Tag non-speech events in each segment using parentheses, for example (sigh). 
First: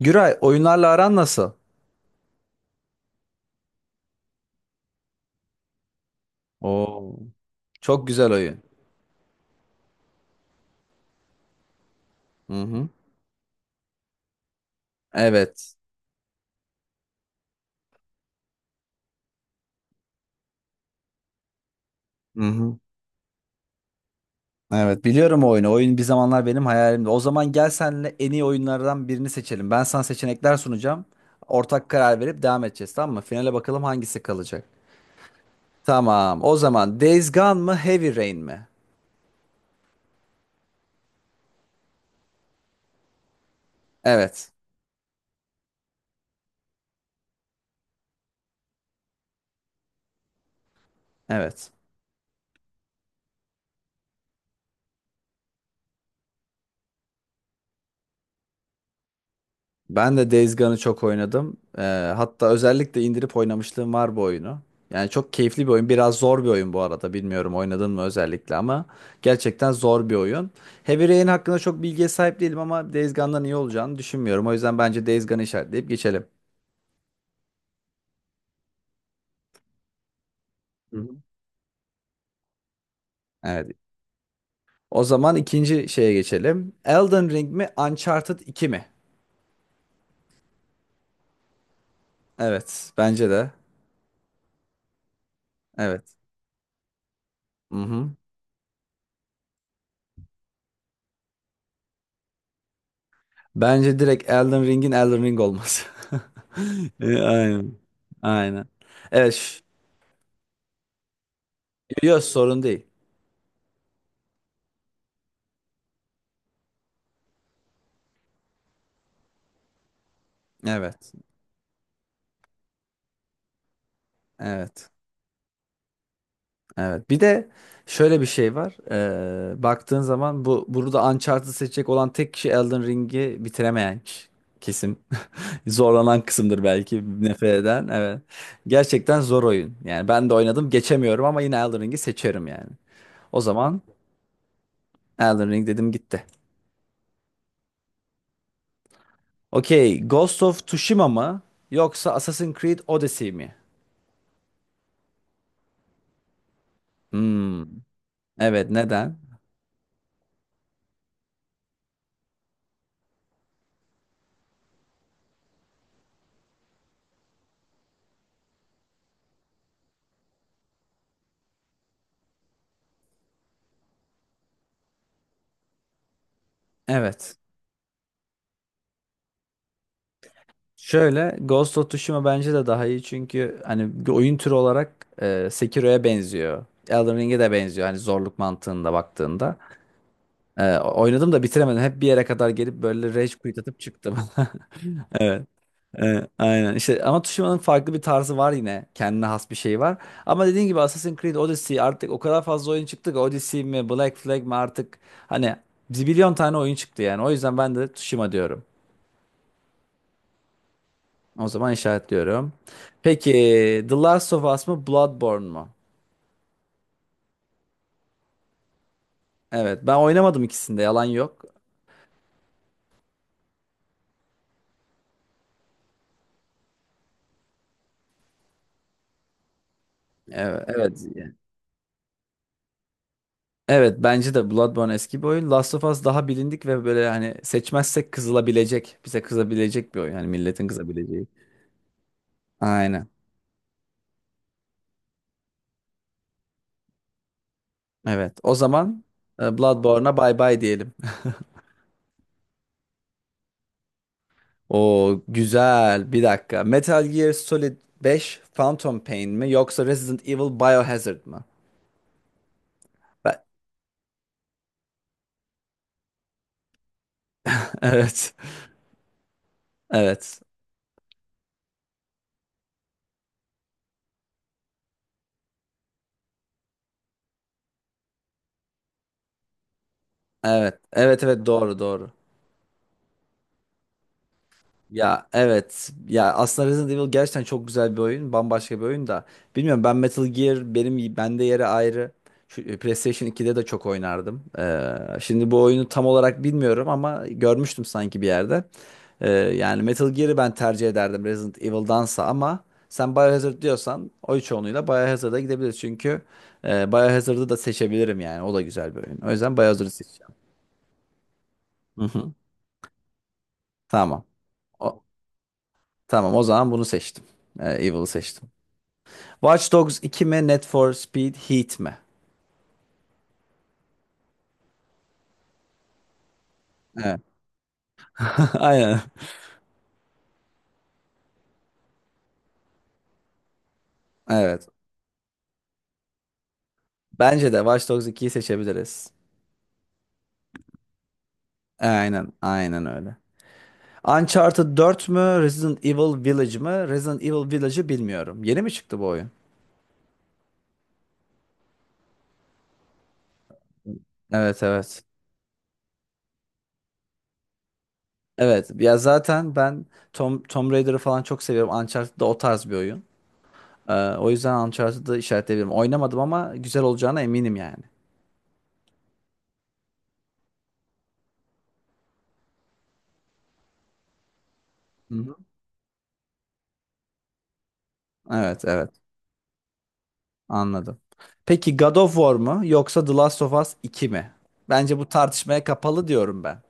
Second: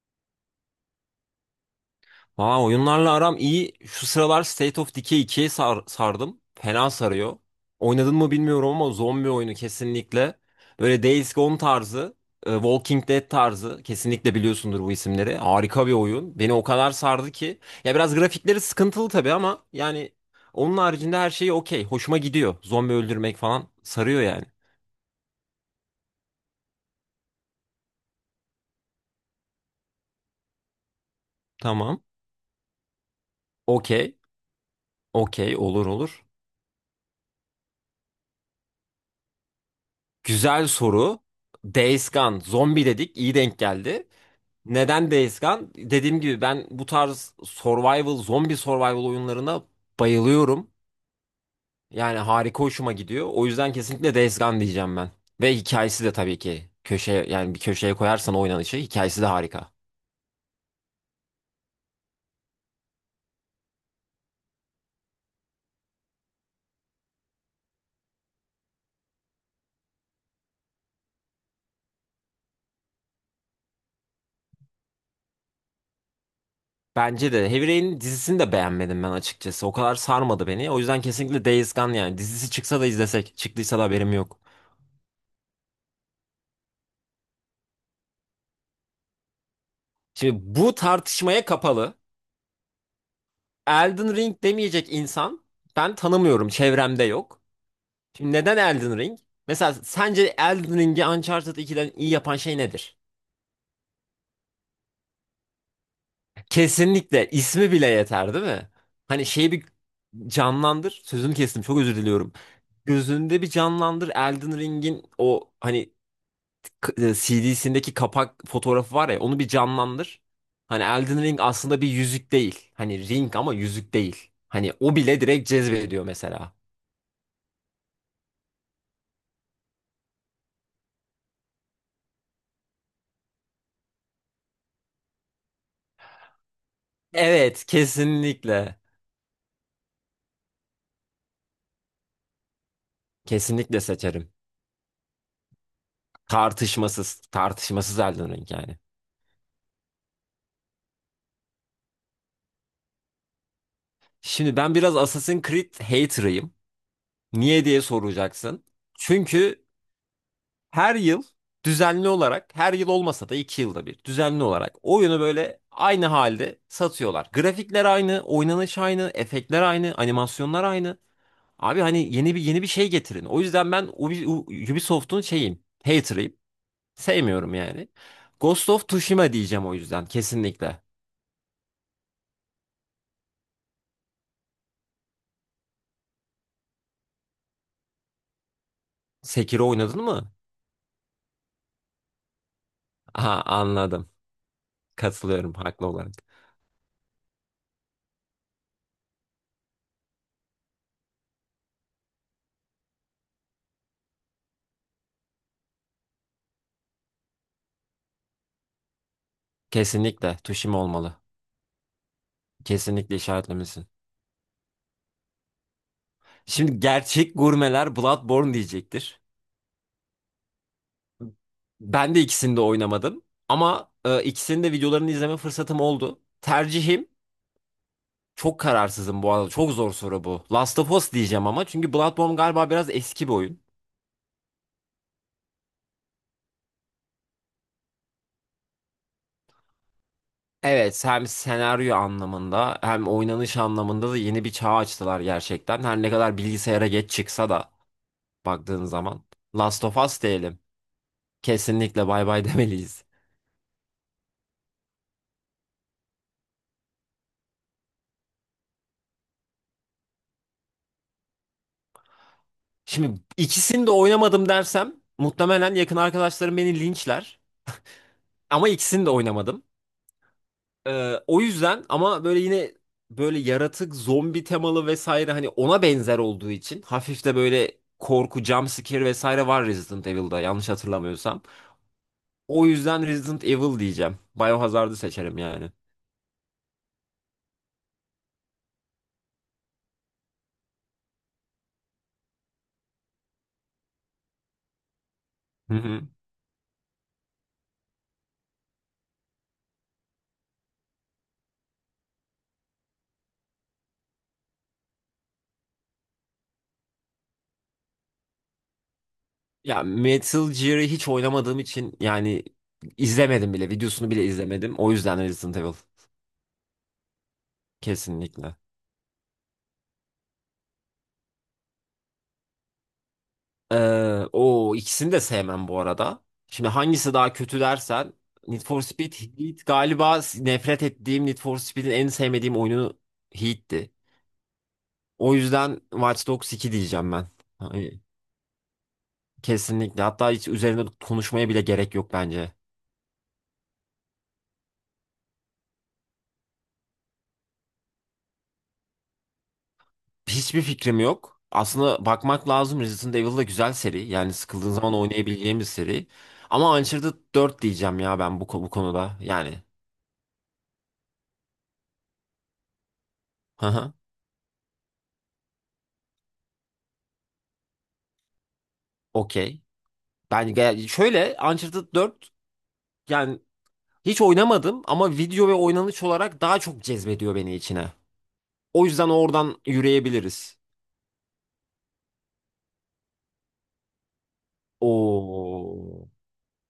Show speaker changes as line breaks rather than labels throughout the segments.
Güray, oyunlarla aran nasıl?
Aa, oyunlarla aram iyi. Şu sıralar State of Decay 2'ye sardım. Fena
Oo.
sarıyor.
Çok
Oynadın mı
güzel oyun.
bilmiyorum ama zombi oyunu kesinlikle. Böyle Days Gone tarzı,
Hı hı.
Walking Dead tarzı. Kesinlikle biliyorsundur bu isimleri.
Evet.
Harika bir oyun. Beni o kadar sardı ki. Ya biraz grafikleri sıkıntılı tabii ama yani onun haricinde her şey okey. Hoşuma
Hı
gidiyor.
hı.
Zombi öldürmek falan sarıyor yani.
Evet, biliyorum o oyunu. Oyun bir zamanlar benim hayalimdi. O zaman gel senle en iyi oyunlardan birini seçelim. Ben sana seçenekler sunacağım. Ortak
Tamam.
karar verip devam edeceğiz, tamam mı? Finale bakalım
Okey.
hangisi kalacak.
Okey. Olur olur.
Tamam. O zaman Days Gone mı Heavy Rain mi?
Güzel soru. Days Gone. Zombi dedik. İyi denk geldi.
Evet.
Neden Days Gone? Dediğim gibi ben bu tarz survival, zombi survival oyunlarına bayılıyorum.
Evet.
Yani harika hoşuma gidiyor. O yüzden kesinlikle Days Gone diyeceğim ben. Ve hikayesi de tabii ki köşeye yani bir köşeye koyarsan oynanışı hikayesi de harika.
Ben de Days Gone'ı çok oynadım. Hatta özellikle indirip oynamışlığım var bu oyunu. Yani çok keyifli bir oyun. Biraz zor bir oyun bu arada. Bilmiyorum oynadın mı özellikle ama gerçekten zor bir oyun. Heavy Rain hakkında çok bilgiye sahip değilim ama Days Gone'dan iyi olacağını düşünmüyorum. O yüzden bence Days Gone'ı işaretleyip geçelim.
Bence de Heavy Rain'in dizisini de beğenmedim ben açıkçası. O kadar sarmadı beni. O
Hı
yüzden
hı.
kesinlikle Days Gone, yani dizisi çıksa da izlesek,
Evet.
çıktıysa da haberim yok.
O zaman ikinci şeye geçelim. Elden Ring mi, Uncharted 2 mi?
Şimdi bu tartışmaya kapalı.
Evet, bence de.
Elden Ring demeyecek insan ben
Evet.
tanımıyorum. Çevremde yok.
Mhm.
Şimdi neden Elden Ring? Mesela sence Elden Ring'i Uncharted 2'den iyi yapan şey nedir?
Bence direkt Elden Ring'in Elden Ring olması. (laughs)
Kesinlikle ismi
Aynen.
bile yeter değil
Aynen.
mi? Hani
Evet.
şeyi bir canlandır. Sözünü kestim, çok özür
Yok,
diliyorum.
sorun değil.
Gözünde bir canlandır Elden Ring'in, o hani CD'sindeki kapak fotoğrafı var ya, onu bir canlandır. Hani
Evet.
Elden Ring aslında bir yüzük değil. Hani ring ama yüzük değil. Hani
Evet.
o bile direkt cezbediyor mesela.
Evet. Bir de şöyle bir şey var. Baktığın zaman bu burada Uncharted'ı seçecek olan tek kişi Elden Ring'i bitiremeyen kişi. Kesim. (laughs) Zorlanan kısımdır, belki nefret
Evet,
eden. Evet.
kesinlikle.
Gerçekten zor oyun. Yani ben de oynadım, geçemiyorum ama yine Elden Ring'i seçerim yani. O
Kesinlikle
zaman
seçerim.
Elden Ring dedim gitti.
Tartışmasız, tartışmasız Elden Ring yani.
Okey, Ghost of Tsushima mı yoksa Assassin's Creed Odyssey mi?
Şimdi ben biraz Assassin's Creed hater'ıyım.
Hmm,
Niye diye soracaksın.
evet, neden?
Çünkü her yıl düzenli olarak, her yıl olmasa da iki yılda bir düzenli olarak oyunu böyle aynı halde satıyorlar. Grafikler aynı, oynanış aynı, efektler aynı, animasyonlar aynı. Abi hani yeni bir yeni bir şey getirin. O yüzden ben Ubisoft'un şeyim, hater'ıyım.
Evet.
Sevmiyorum yani. Ghost of Tsushima diyeceğim o yüzden kesinlikle.
Şöyle, Ghost of Tsushima bence de daha iyi çünkü hani bir oyun türü olarak Sekiro'ya benziyor. Elden Ring'e de benziyor hani zorluk mantığında baktığında.
Sekiro oynadın mı?
Oynadım da bitiremedim. Hep bir yere kadar gelip böyle rage
Aha,
quit atıp
anladım.
çıktım. (laughs) Evet.
Katılıyorum haklı olarak.
Evet, aynen işte ama Tsushima'nın farklı bir tarzı var, yine kendine has bir şey var ama dediğin gibi Assassin's Creed Odyssey artık o kadar fazla oyun çıktı ki, Odyssey mi Black Flag mi artık, hani zibilyon tane oyun çıktı yani. O yüzden ben de Tsushima diyorum.
Kesinlikle tuşim olmalı.
O zaman işaretliyorum.
Kesinlikle
Peki,
işaretlemesin.
The Last of Us mı Bloodborne mu?
Şimdi gerçek gurmeler Bloodborne diyecektir.
Evet, ben oynamadım ikisinde, yalan yok.
Ben de ikisini de oynamadım. Ama ikisinin de videolarını izleme fırsatım oldu. Tercihim çok kararsızım bu arada. Çok zor soru bu.
Evet,
Last of
evet.
Us diyeceğim ama, çünkü Bloodborne galiba biraz eski bir oyun.
Evet, bence de Bloodborne eski bir oyun, Last of Us daha bilindik ve böyle hani seçmezsek kızılabilecek, bize kızabilecek bir oyun, hani milletin
Evet,
kızabileceği.
hem senaryo anlamında
Aynen.
hem oynanış anlamında da yeni bir çağ açtılar gerçekten. Her ne kadar bilgisayara geç çıksa da.
Evet. O
Baktığın
zaman
zaman. Last of
Bloodborne'a
Us
bay
diyelim.
bay diyelim. (laughs)
Kesinlikle bay bay (laughs) demeliyiz.
O güzel. Bir dakika. Metal Gear Solid 5, Phantom Pain mi yoksa Resident Evil Biohazard mı?
Şimdi
Ben-
ikisini de oynamadım dersem muhtemelen yakın arkadaşlarım beni linçler.
(laughs) Evet.
Ama ikisini de oynamadım.
Evet.
O yüzden ama böyle yine böyle yaratık, zombi temalı vesaire, hani ona benzer olduğu için, hafif de böyle korku, jump scare vesaire var Resident Evil'da, yanlış
Evet. Evet,
hatırlamıyorsam.
evet, doğru doğru.
O yüzden Resident Evil diyeceğim. Biohazard'ı
Ya
seçerim yani.
evet. Ya aslında Resident Evil gerçekten çok güzel bir oyun. Bambaşka bir oyun da. Bilmiyorum, ben Metal Gear, benim bende yeri ayrı. Şu PlayStation 2'de de çok oynardım. Şimdi bu
Hı
oyunu tam
hı.
olarak bilmiyorum ama görmüştüm sanki bir yerde. Yani Metal Gear'ı ben tercih ederdim Resident Evil'dansa ama sen Biohazard diyorsan oy çoğunluğuyla Biohazard'a gidebiliriz. Çünkü Biohazard'ı da seçebilirim yani. O da güzel bir oyun. O yüzden
Ya
Biohazard'ı seçeceğim.
Metal Gear'ı hiç oynamadığım için
Hı hı.
yani izlemedim bile. Videosunu bile
Tamam.
izlemedim. O
O,
yüzden Resident Evil.
tamam, o zaman bunu seçtim. Evil'ı seçtim.
Kesinlikle.
Watch Dogs 2 mi? Need for Speed Heat mi?
Ee, o ikisini de sevmem bu arada. Şimdi hangisi
Evet.
daha kötü dersen,
(laughs)
Need for
Aynen.
Speed Heat galiba, nefret ettiğim Need for Speed'in en sevmediğim oyunu Heat'ti.
Evet.
O yüzden Watch Dogs 2 diyeceğim ben.
Bence de Watch
Hani,
Dogs 2'yi seçebiliriz.
kesinlikle. Hatta hiç üzerine konuşmaya bile gerek yok
Aynen.
bence.
Aynen öyle. Uncharted 4 mü? Resident Evil Village mı? Resident Evil Village'ı bilmiyorum. Yeni mi çıktı bu oyun?
Hiçbir fikrim yok. Aslında bakmak lazım. Resident Evil da güzel seri. Yani
Evet,
sıkıldığın zaman
evet.
oynayabileceğim bir seri. Ama Uncharted 4 diyeceğim ya ben
Evet.
bu
Ya
konuda.
zaten
Yani.
ben Tomb Raider'ı falan çok seviyorum. Uncharted da o tarz bir oyun.
Hı hı.
O yüzden Uncharted'ı işaretleyebilirim. Oynamadım ama güzel olacağına eminim yani.
Okey. Ben şöyle Uncharted 4. Yani hiç oynamadım ama
Hı hı.
video ve oynanış olarak daha çok cezbediyor beni içine.
Evet,
O
evet.
yüzden oradan yürüyebiliriz.
Anladım. Peki, God of War mu yoksa The Last of Us 2 mi? Bence bu tartışmaya
Oo.
kapalı, diyorum ben.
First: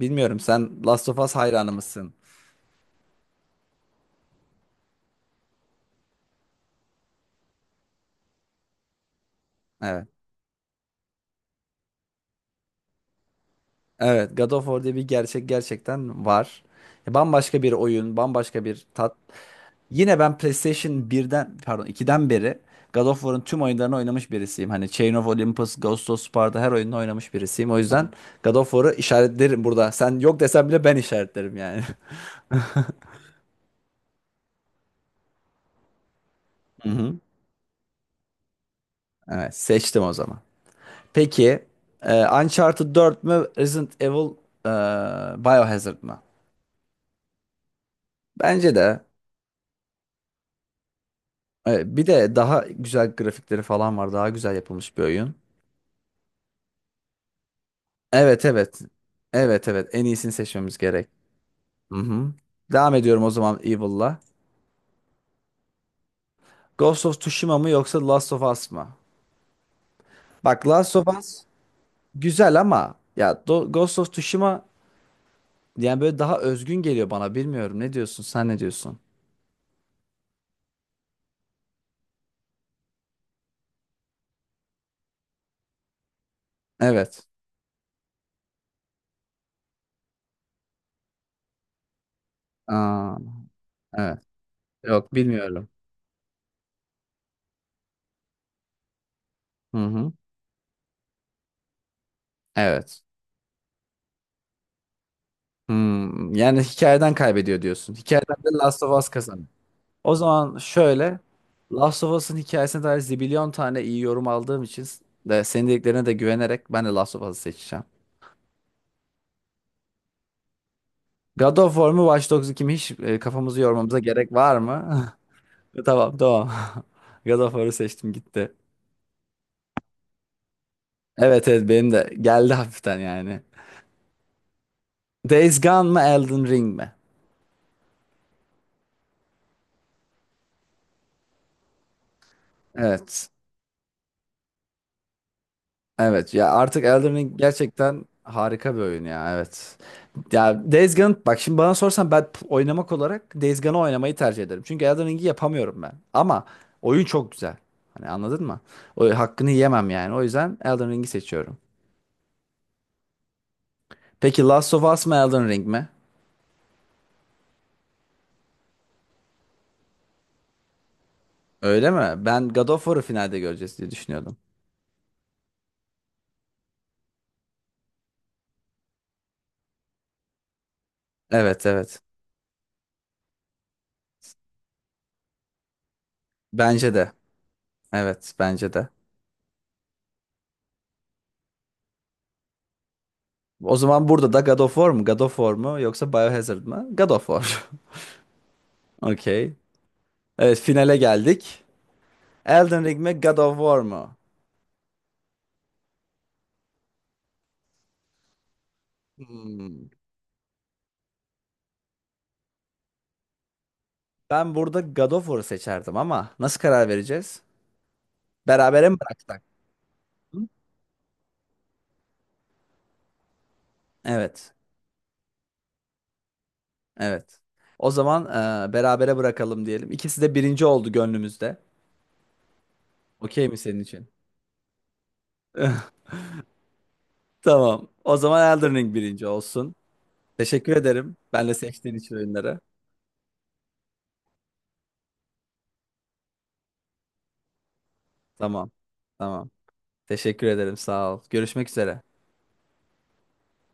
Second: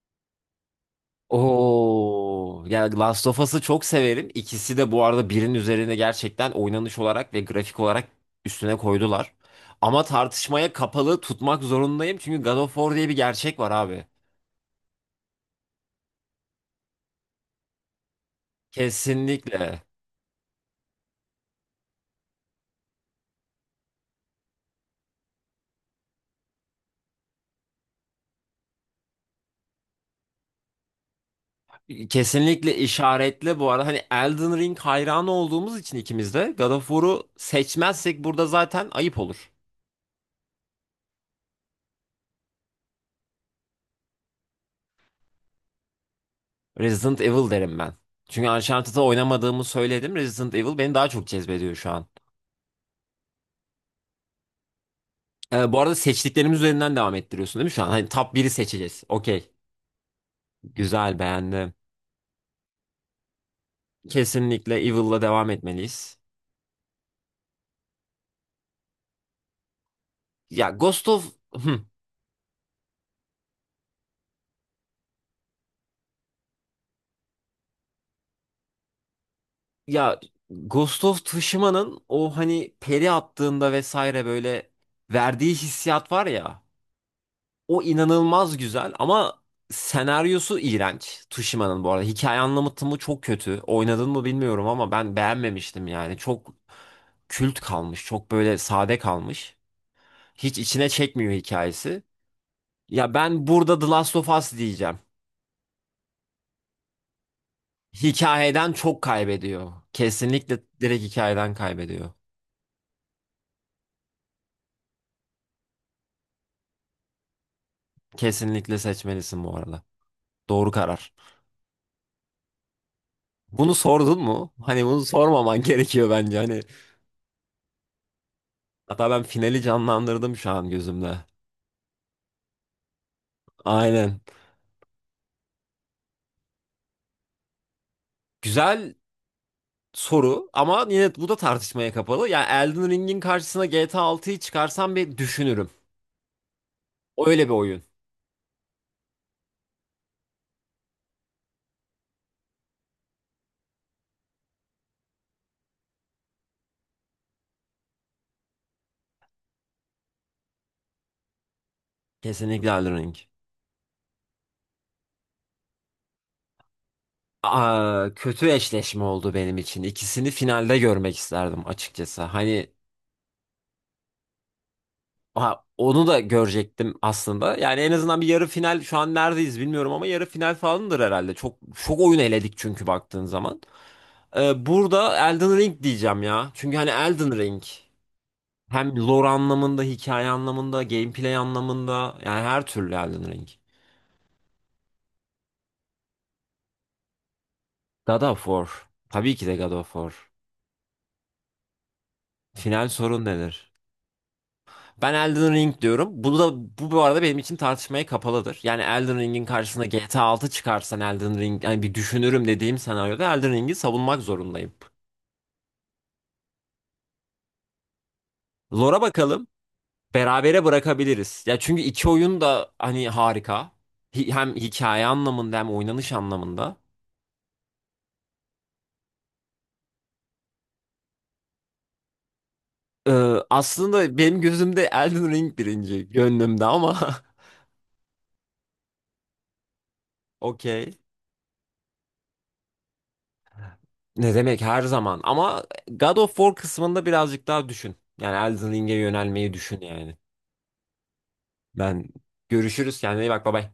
Bilmiyorum, sen Last of Us hayranı mısın?
Oo, yani Last of Us'ı çok severim. İkisi de bu arada birinin üzerine gerçekten oynanış olarak ve grafik olarak üstüne koydular. Ama
Evet.
tartışmaya kapalı tutmak zorundayım, çünkü God of War diye bir gerçek var abi.
Evet, God of War diye bir gerçek gerçekten var. Ya, bambaşka bir oyun, bambaşka bir tat.
Kesinlikle.
Yine ben PlayStation birden, pardon, ikiden beri God of War'ın tüm oyunlarını oynamış birisiyim. Hani Chain of Olympus, Ghost of Sparta, her oyununu oynamış birisiyim. O yüzden God of War'ı işaretlerim burada. Sen yok desen bile ben işaretlerim yani. (laughs)
Kesinlikle işaretle bu arada, hani Elden Ring hayranı olduğumuz için ikimiz de God of
Hı hı.
War'u seçmezsek burada zaten ayıp olur.
Evet, seçtim o zaman. Peki, Uncharted 4 mü Resident Evil e, Biohazard mı?
Resident Evil derim ben. Çünkü
Bence
Uncharted'ı
de.
oynamadığımı söyledim. Resident Evil beni daha çok cezbediyor şu
Bir
an.
de daha güzel grafikleri falan var. Daha güzel yapılmış bir oyun.
Bu arada seçtiklerimiz üzerinden devam ettiriyorsun değil mi şu an? Hani top
Evet,
1'i
evet.
seçeceğiz. Okey.
Evet, evet. En iyisini seçmemiz gerek.
Güzel, beğendim.
Hı hı. Devam ediyorum o zaman Evil'la.
Kesinlikle Evil'la devam etmeliyiz.
Ghost of Tsushima mı yoksa Last of Us mı? Bak,
Ya
Last of
Ghost of...
Us
Hı.
güzel ama ya Ghost of Tsushima yani böyle daha özgün geliyor bana. Bilmiyorum. Ne diyorsun? Sen ne diyorsun?
Ya Ghost of Tsushima'nın o hani peri attığında vesaire böyle verdiği hissiyat var ya.
Evet.
O inanılmaz güzel ama senaryosu iğrenç. Tsushima'nın, bu arada. Hikaye anlatımı
Aa,
çok kötü. Oynadın
evet.
mı bilmiyorum ama
Yok,
ben
bilmiyorum.
beğenmemiştim yani. Çok kült kalmış. Çok böyle sade kalmış.
Hı hı.
Hiç içine çekmiyor hikayesi.
Evet.
Ya ben burada The Last of Us diyeceğim.
Hmm, yani hikayeden kaybediyor diyorsun. Hikayeden de
Hikayeden
Last of
çok
Us kazanıyor.
kaybediyor.
O zaman
Kesinlikle direkt
şöyle.
hikayeden
Last
kaybediyor.
of Us'ın hikayesine dair zibilyon tane iyi yorum aldığım için de senin dediklerine de güvenerek ben de Last of Us'ı seçeceğim.
Kesinlikle seçmelisin bu arada. Doğru karar.
God of War mu Watch Dogs 2 mi, hiç kafamızı
Bunu
yormamıza
sordun
gerek
mu?
var
Hani bunu
mı?
sormaman (laughs)
(laughs)
gerekiyor
Tamam,
bence.
tamam.
Hani,
(laughs) God of War'ı seçtim gitti.
hatta ben finali canlandırdım şu an gözümde.
Evet, evet, benim de geldi hafiften yani.
Aynen.
Days Gone mı Elden Ring mi?
Güzel soru ama yine bu da tartışmaya kapalı. Yani Elden Ring'in
Evet.
karşısına GTA 6'yı çıkarsam bir düşünürüm.
Evet ya, artık Elden Ring
Öyle bir oyun.
gerçekten harika bir oyun ya, evet. Ya Days Gone, bak şimdi bana sorsan ben oynamak olarak Days Gone'ı oynamayı tercih ederim. Çünkü Elden Ring'i yapamıyorum ben. Ama oyun çok güzel. Hani anladın mı? O hakkını yemem yani. O yüzden Elden Ring'i seçiyorum.
Kesinlikle Elden Ring.
Peki, Last of Us mı Elden Ring mi?
Aa, kötü eşleşme oldu benim için. İkisini finalde görmek isterdim
Öyle
açıkçası.
mi? Ben God
Hani,
of War'ı finalde göreceğiz diye düşünüyordum.
ha, onu da görecektim aslında. Yani en azından bir yarı final, şu an neredeyiz bilmiyorum ama yarı final falandır herhalde. Çok
Evet,
çok
evet.
oyun eledik çünkü baktığın zaman. Burada Elden Ring diyeceğim ya. Çünkü hani
Bence de.
Elden Ring
Evet, bence de.
hem lore anlamında, hikaye anlamında, gameplay anlamında, yani her türlü Elden Ring.
O zaman burada da God of War mu? God of War mu? Yoksa Biohazard mı? God of War.
God of War.
(laughs)
Tabii ki
Okey.
de God of War.
Evet, finale geldik. Elden
Final
Ring mi?
sorun
God of
nedir?
War mu?
Ben Elden Ring diyorum. Bu da bu arada benim için tartışmaya kapalıdır. Yani Elden Ring'in karşısına
Hmm.
GTA 6 çıkarsan, Elden Ring yani bir düşünürüm dediğim senaryoda Elden Ring'i savunmak
Ben
zorundayım.
burada God of War'u seçerdim ama nasıl karar vereceğiz? Berabere mi
Lore'a
bıraksak?
bakalım.
Hı?
Berabere bırakabiliriz. Ya çünkü iki oyun da hani harika.
Evet.
Hem hikaye anlamında hem oynanış anlamında.
Evet. O zaman berabere bırakalım diyelim. İkisi de birinci oldu gönlümüzde.
Ee,
Okey mi senin için?
aslında benim gözümde Elden Ring
(laughs)
birinci, gönlümde ama (laughs)
Tamam. O zaman Elden Ring birinci olsun. Teşekkür
okey.
ederim. Ben de seçtiğin için oyunları.
Ne demek, her zaman ama God of War kısmında birazcık daha düşün. Yani
Tamam.
Elden Ring'e
Tamam.
yönelmeyi düşün yani.
Teşekkür ederim. Sağ ol. Görüşmek üzere.
Ben Görüşürüz. Kendine iyi bak. Bay bay.